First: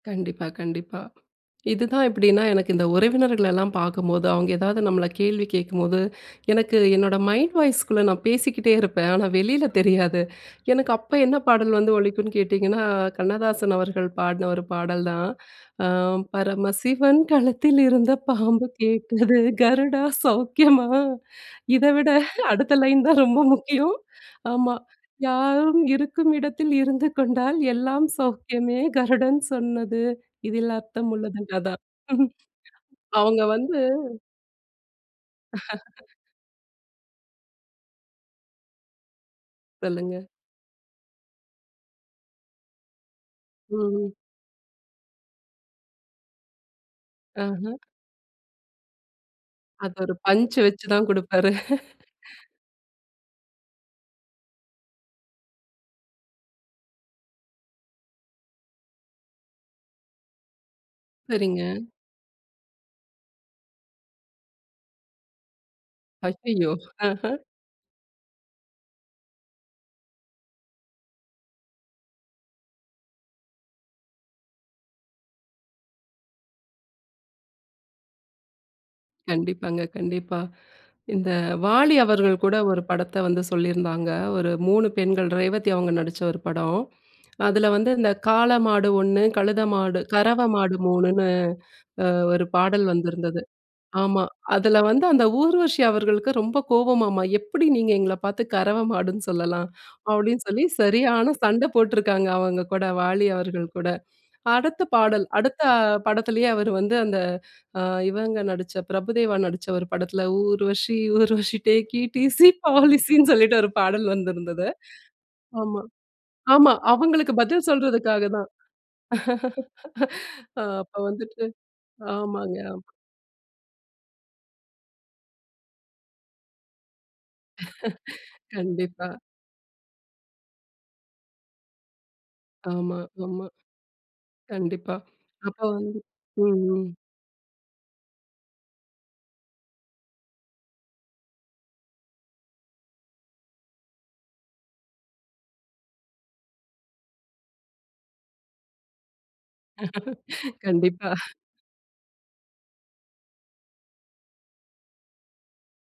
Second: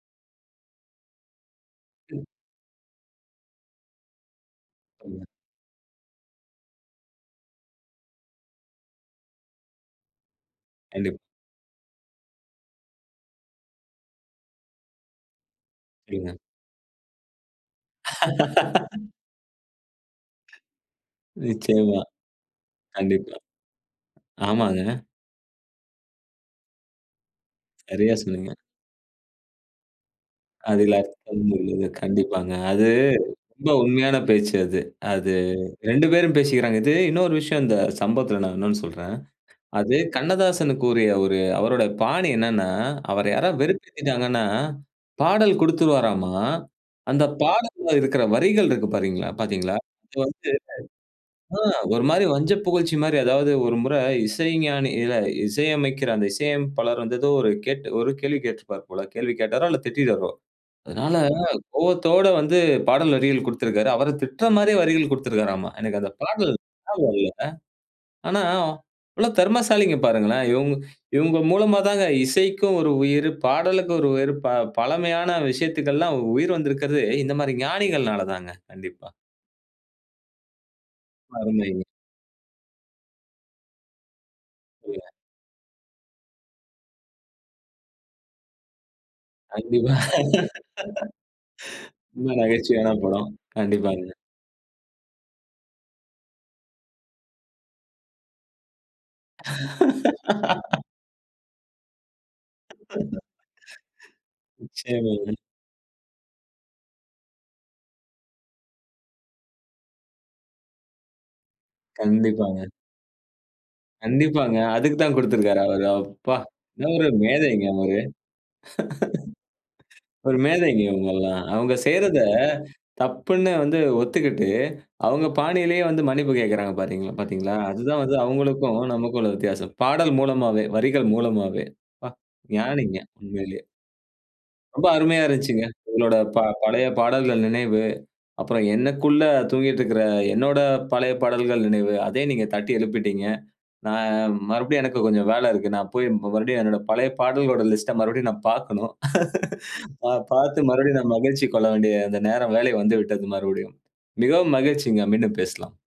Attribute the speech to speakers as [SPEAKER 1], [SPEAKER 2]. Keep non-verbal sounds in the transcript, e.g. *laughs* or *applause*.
[SPEAKER 1] கண்டிப்பா கண்டிப்பா. இதுதான் எப்டின்னா, எனக்கு இந்த உறவினர்களெல்லாம் பார்க்கும்போது, அவங்க ஏதாவது நம்மள
[SPEAKER 2] சொல்லுங்க.
[SPEAKER 1] கேள்வி கேட்கும்போது, எனக்கு என்னோட மைண்ட் வாய்ஸ்க்குள்ள நான் பேசிக்கிட்டே இருப்பேன். ஆனா வெளியில தெரியாது. எனக்கு அப்போ
[SPEAKER 2] கண்டிப்பா.
[SPEAKER 1] என்ன பாடல் வந்து ஒலிக்கும்னு கேட்டீங்கன்னா, கண்ணதாசன் அவர்கள் பாடின ஒரு பாடல் தான். ஆ *chuckles*
[SPEAKER 2] சரிங்க.
[SPEAKER 1] "பரமசிவன் கழுத்தில் இருந்த பாம்பு
[SPEAKER 2] *laughs*
[SPEAKER 1] கேட்டது கருடா சௌக்கியமா?" *chuckles* இதை
[SPEAKER 2] நிச்சயமா.
[SPEAKER 1] விட அடுத்த லைன் தான்
[SPEAKER 2] கண்டிப்பா.
[SPEAKER 1] ரொம்ப முக்கியம். ஆமா.
[SPEAKER 2] ஆமாங்க.
[SPEAKER 1] "யாரும் இருக்கும் இடத்தில் இருந்து கொண்டால் எல்லாம்
[SPEAKER 2] நெறைய சொன்னீங்க.
[SPEAKER 1] சௌக்கியமே கருடன் சொன்னது. இதில
[SPEAKER 2] அதில
[SPEAKER 1] அர்த்தம் உள்ளது"
[SPEAKER 2] அர்த்தம்
[SPEAKER 1] அதான்.
[SPEAKER 2] உள்ளது கண்டிப்பாங்க. அது
[SPEAKER 1] *chuckles* அவங்க
[SPEAKER 2] ரொம்ப
[SPEAKER 1] வந்து
[SPEAKER 2] உண்மையான பேச்சு அது. அது 2
[SPEAKER 1] *laughs*
[SPEAKER 2] பேரும் பேசிக்கிறாங்க. இது இன்னொரு விஷயம், இந்த சம்பவத்தில நான் இன்னொன்னு சொல்றேன். அது
[SPEAKER 1] சொல்லுங்க.
[SPEAKER 2] கண்ணதாசன் கூறிய ஒரு அவருடைய பாணி என்னென்னா, அவர யாராவது
[SPEAKER 1] ம்ம்.
[SPEAKER 2] வெறுப்பேத்திட்டாங்கன்னா, பாடல் குடுத்துடுவாராம்மா. அந்த
[SPEAKER 1] ஆஹ.
[SPEAKER 2] பாடல்ல இருக்கற வரிகள் இருக்கு பாத்திங்களா பார்த்தீங்களா?
[SPEAKER 1] அது ஒரு
[SPEAKER 2] அது வந்து
[SPEAKER 1] பஞ்ச் வச்சு தான் குடுப்பாரு.
[SPEAKER 2] ம் ஒரு மாதிரி
[SPEAKER 1] *laughs*
[SPEAKER 2] வஞ்சப்புகழ்ச்சி மாதிரி அதாவது, ஒரு முறை இசைஞானி இசையமைக்கிற அந்த இசையமைப்பாளர் வந்து ஏதோ, ஒரு ஒரு கேள்வி கேட்டிருப்பார் போல. கேள்வி கேட்டாரோ இல்ல திட்டிட்டாரோ. அதனால
[SPEAKER 1] சரிங்க.
[SPEAKER 2] கோபத்தோடு வந்து பாடல் வரிகள் குடுத்திருக்காரு. அவரை திட்டுற மாதிரியே வரிகள் குடுத்திருக்காராம். எனக்கு அந்த பாடல்
[SPEAKER 1] ஐயயோ,
[SPEAKER 2] ஞாபகம் இல்லை.
[SPEAKER 1] ஆஹ.
[SPEAKER 2] ஆனா இவ்வளவு தெறமசாலிகள் பாருங்களேன்! இவுங்க மூலமா தாங்க இசைக்கும் ஒரு உயிரு, பாடலுக்கும் ஒரு உயிரு, பழமையான விஷயத்துக்கெல்லாம் உயிரு வந்திருக்கிறதே இந்த மாதிரி ஞானிகள்னால தாங்க கண்டிப்பா.
[SPEAKER 1] கண்டிப்பாங்க, கண்டிப்பா. இந்த
[SPEAKER 2] அருமைங்க.
[SPEAKER 1] வாலி அவர்கள் கூட ஒரு படத்த வந்து சொல்லியிருந்தாங்க. ஒரு 3
[SPEAKER 2] அருமை.
[SPEAKER 1] பெண்கள், ரேவதி அவங்க நடிச்ச ஒரு படம். அதில வந்து இந்த காள மாடு ஒண்ணு, கழுத
[SPEAKER 2] கண்டிப்பா.
[SPEAKER 1] மாடு, கறவை மாடு 3 மூணுன்னு
[SPEAKER 2] *laughs* ரொம்ப
[SPEAKER 1] ஒரு பாடல்
[SPEAKER 2] நகைச்சுவையான படம்.
[SPEAKER 1] வந்திருந்தது.
[SPEAKER 2] கண்டிப்பாங்க.
[SPEAKER 1] ஆமா. அதில வந்து அந்த ஊர்வசி அவர்களுக்கு ரொம்ப கோவமாம்மா.எப்டி நீங்க எங்கள பார்த்து கறவை மாடுன்னு சொல்லலாம். அப்டின்னு சொல்லி
[SPEAKER 2] *laughs*
[SPEAKER 1] சரியான சண்டை போட்டிருக்காங்க. அவங்க கூட
[SPEAKER 2] *laughs*
[SPEAKER 1] வாலி அவர்கள் கூட. அடுத்த பாடல்,
[SPEAKER 2] நீச்சயமாங்க.
[SPEAKER 1] அடுத்த படத்திலேயே அவர் வந்து அந்த இவங்க நடிச்ச பிரபுதேவா நடிச்ச ஒரு படத்தில "ஊர்வசி ஊர்வசி டேக் ஈஸி
[SPEAKER 2] கண்டிப்பாங்க.
[SPEAKER 1] பாலிசின்னு" *chuckles* சொல்லிட்டு ஒரு பாடல்
[SPEAKER 2] கண்டிப்பாங்க.
[SPEAKER 1] வந்திருந்தது.
[SPEAKER 2] அதுக்கு தான் குடுத்திருக்காரா அவரு. அப்பா
[SPEAKER 1] ஆமா-ஆமா.
[SPEAKER 2] என்ன ஒரு
[SPEAKER 1] அவங்களுக்கு
[SPEAKER 2] மேதைங்க
[SPEAKER 1] பதில்
[SPEAKER 2] அவரு.
[SPEAKER 1] சொல்றதுக்காக தான்.
[SPEAKER 2] *laughs*
[SPEAKER 1] *laughs*
[SPEAKER 2] ஒரு மேதைங்க
[SPEAKER 1] அப்போ
[SPEAKER 2] இவங்கள்லாம்.
[SPEAKER 1] வந்துட்டு
[SPEAKER 2] அவங்க செய்றத
[SPEAKER 1] ஆமாங்க.ஆமா.
[SPEAKER 2] தப்புன்னு வந்து ஒத்துக்கிட்டு அவங்க பாணியிலயே வந்து மன்னிப்பு கேட்கிறாங்க பார்த்தீங் பார்த்தீங்களா? அதுதான் வந்து
[SPEAKER 1] *laughs*
[SPEAKER 2] அவுங்களுக்கும்
[SPEAKER 1] கண்டிப்பா.
[SPEAKER 2] நமக்கும் உள்ள வித்தியாசம். பாடல் மூலமாவே, வரிகள் மூலமாவே
[SPEAKER 1] ஆமா
[SPEAKER 2] ஞானிங்க
[SPEAKER 1] ஆமா.
[SPEAKER 2] உண்மையிலயே. ரொம்ப
[SPEAKER 1] கண்டிப்பா.
[SPEAKER 2] அருமையா இருந்துச்சுங்க.
[SPEAKER 1] அப்போ வந்து
[SPEAKER 2] உங்களோட
[SPEAKER 1] ம்
[SPEAKER 2] பழைய
[SPEAKER 1] ம்.
[SPEAKER 2] பாடல்கள் நினைவு. அப்புறம் எனக்குள்ள தூங்கிக்கிட்டு இருக்கிற என்னுடைய பழைய பாடல்கள் நினைவு அதையும் நீங்க தட்டி எழுப்பிட்டீங்க. நான் மறுபடியும் எனக்கு கொஞ்சம் வேலை இருக்கு. நான் போய் மறுபடியும் என்னுடைய பழைய பாடல்களோட லிஸ்ட்ட மறுபடியும் நான் பார்க்கணும். *laughs* நான்
[SPEAKER 1] *laughs*
[SPEAKER 2] பார்த்து மறுபடியும் நான்
[SPEAKER 1] கண்டிப்பா.
[SPEAKER 2] மகிழ்ச்சிக் கொள்ள வேண்டிய அந்த நேரம், வேலை வந்துவிட்டது மறுபடியும். மிகவும் மகிழ்ச்சிங்க மீன்டும் பேசலாம்.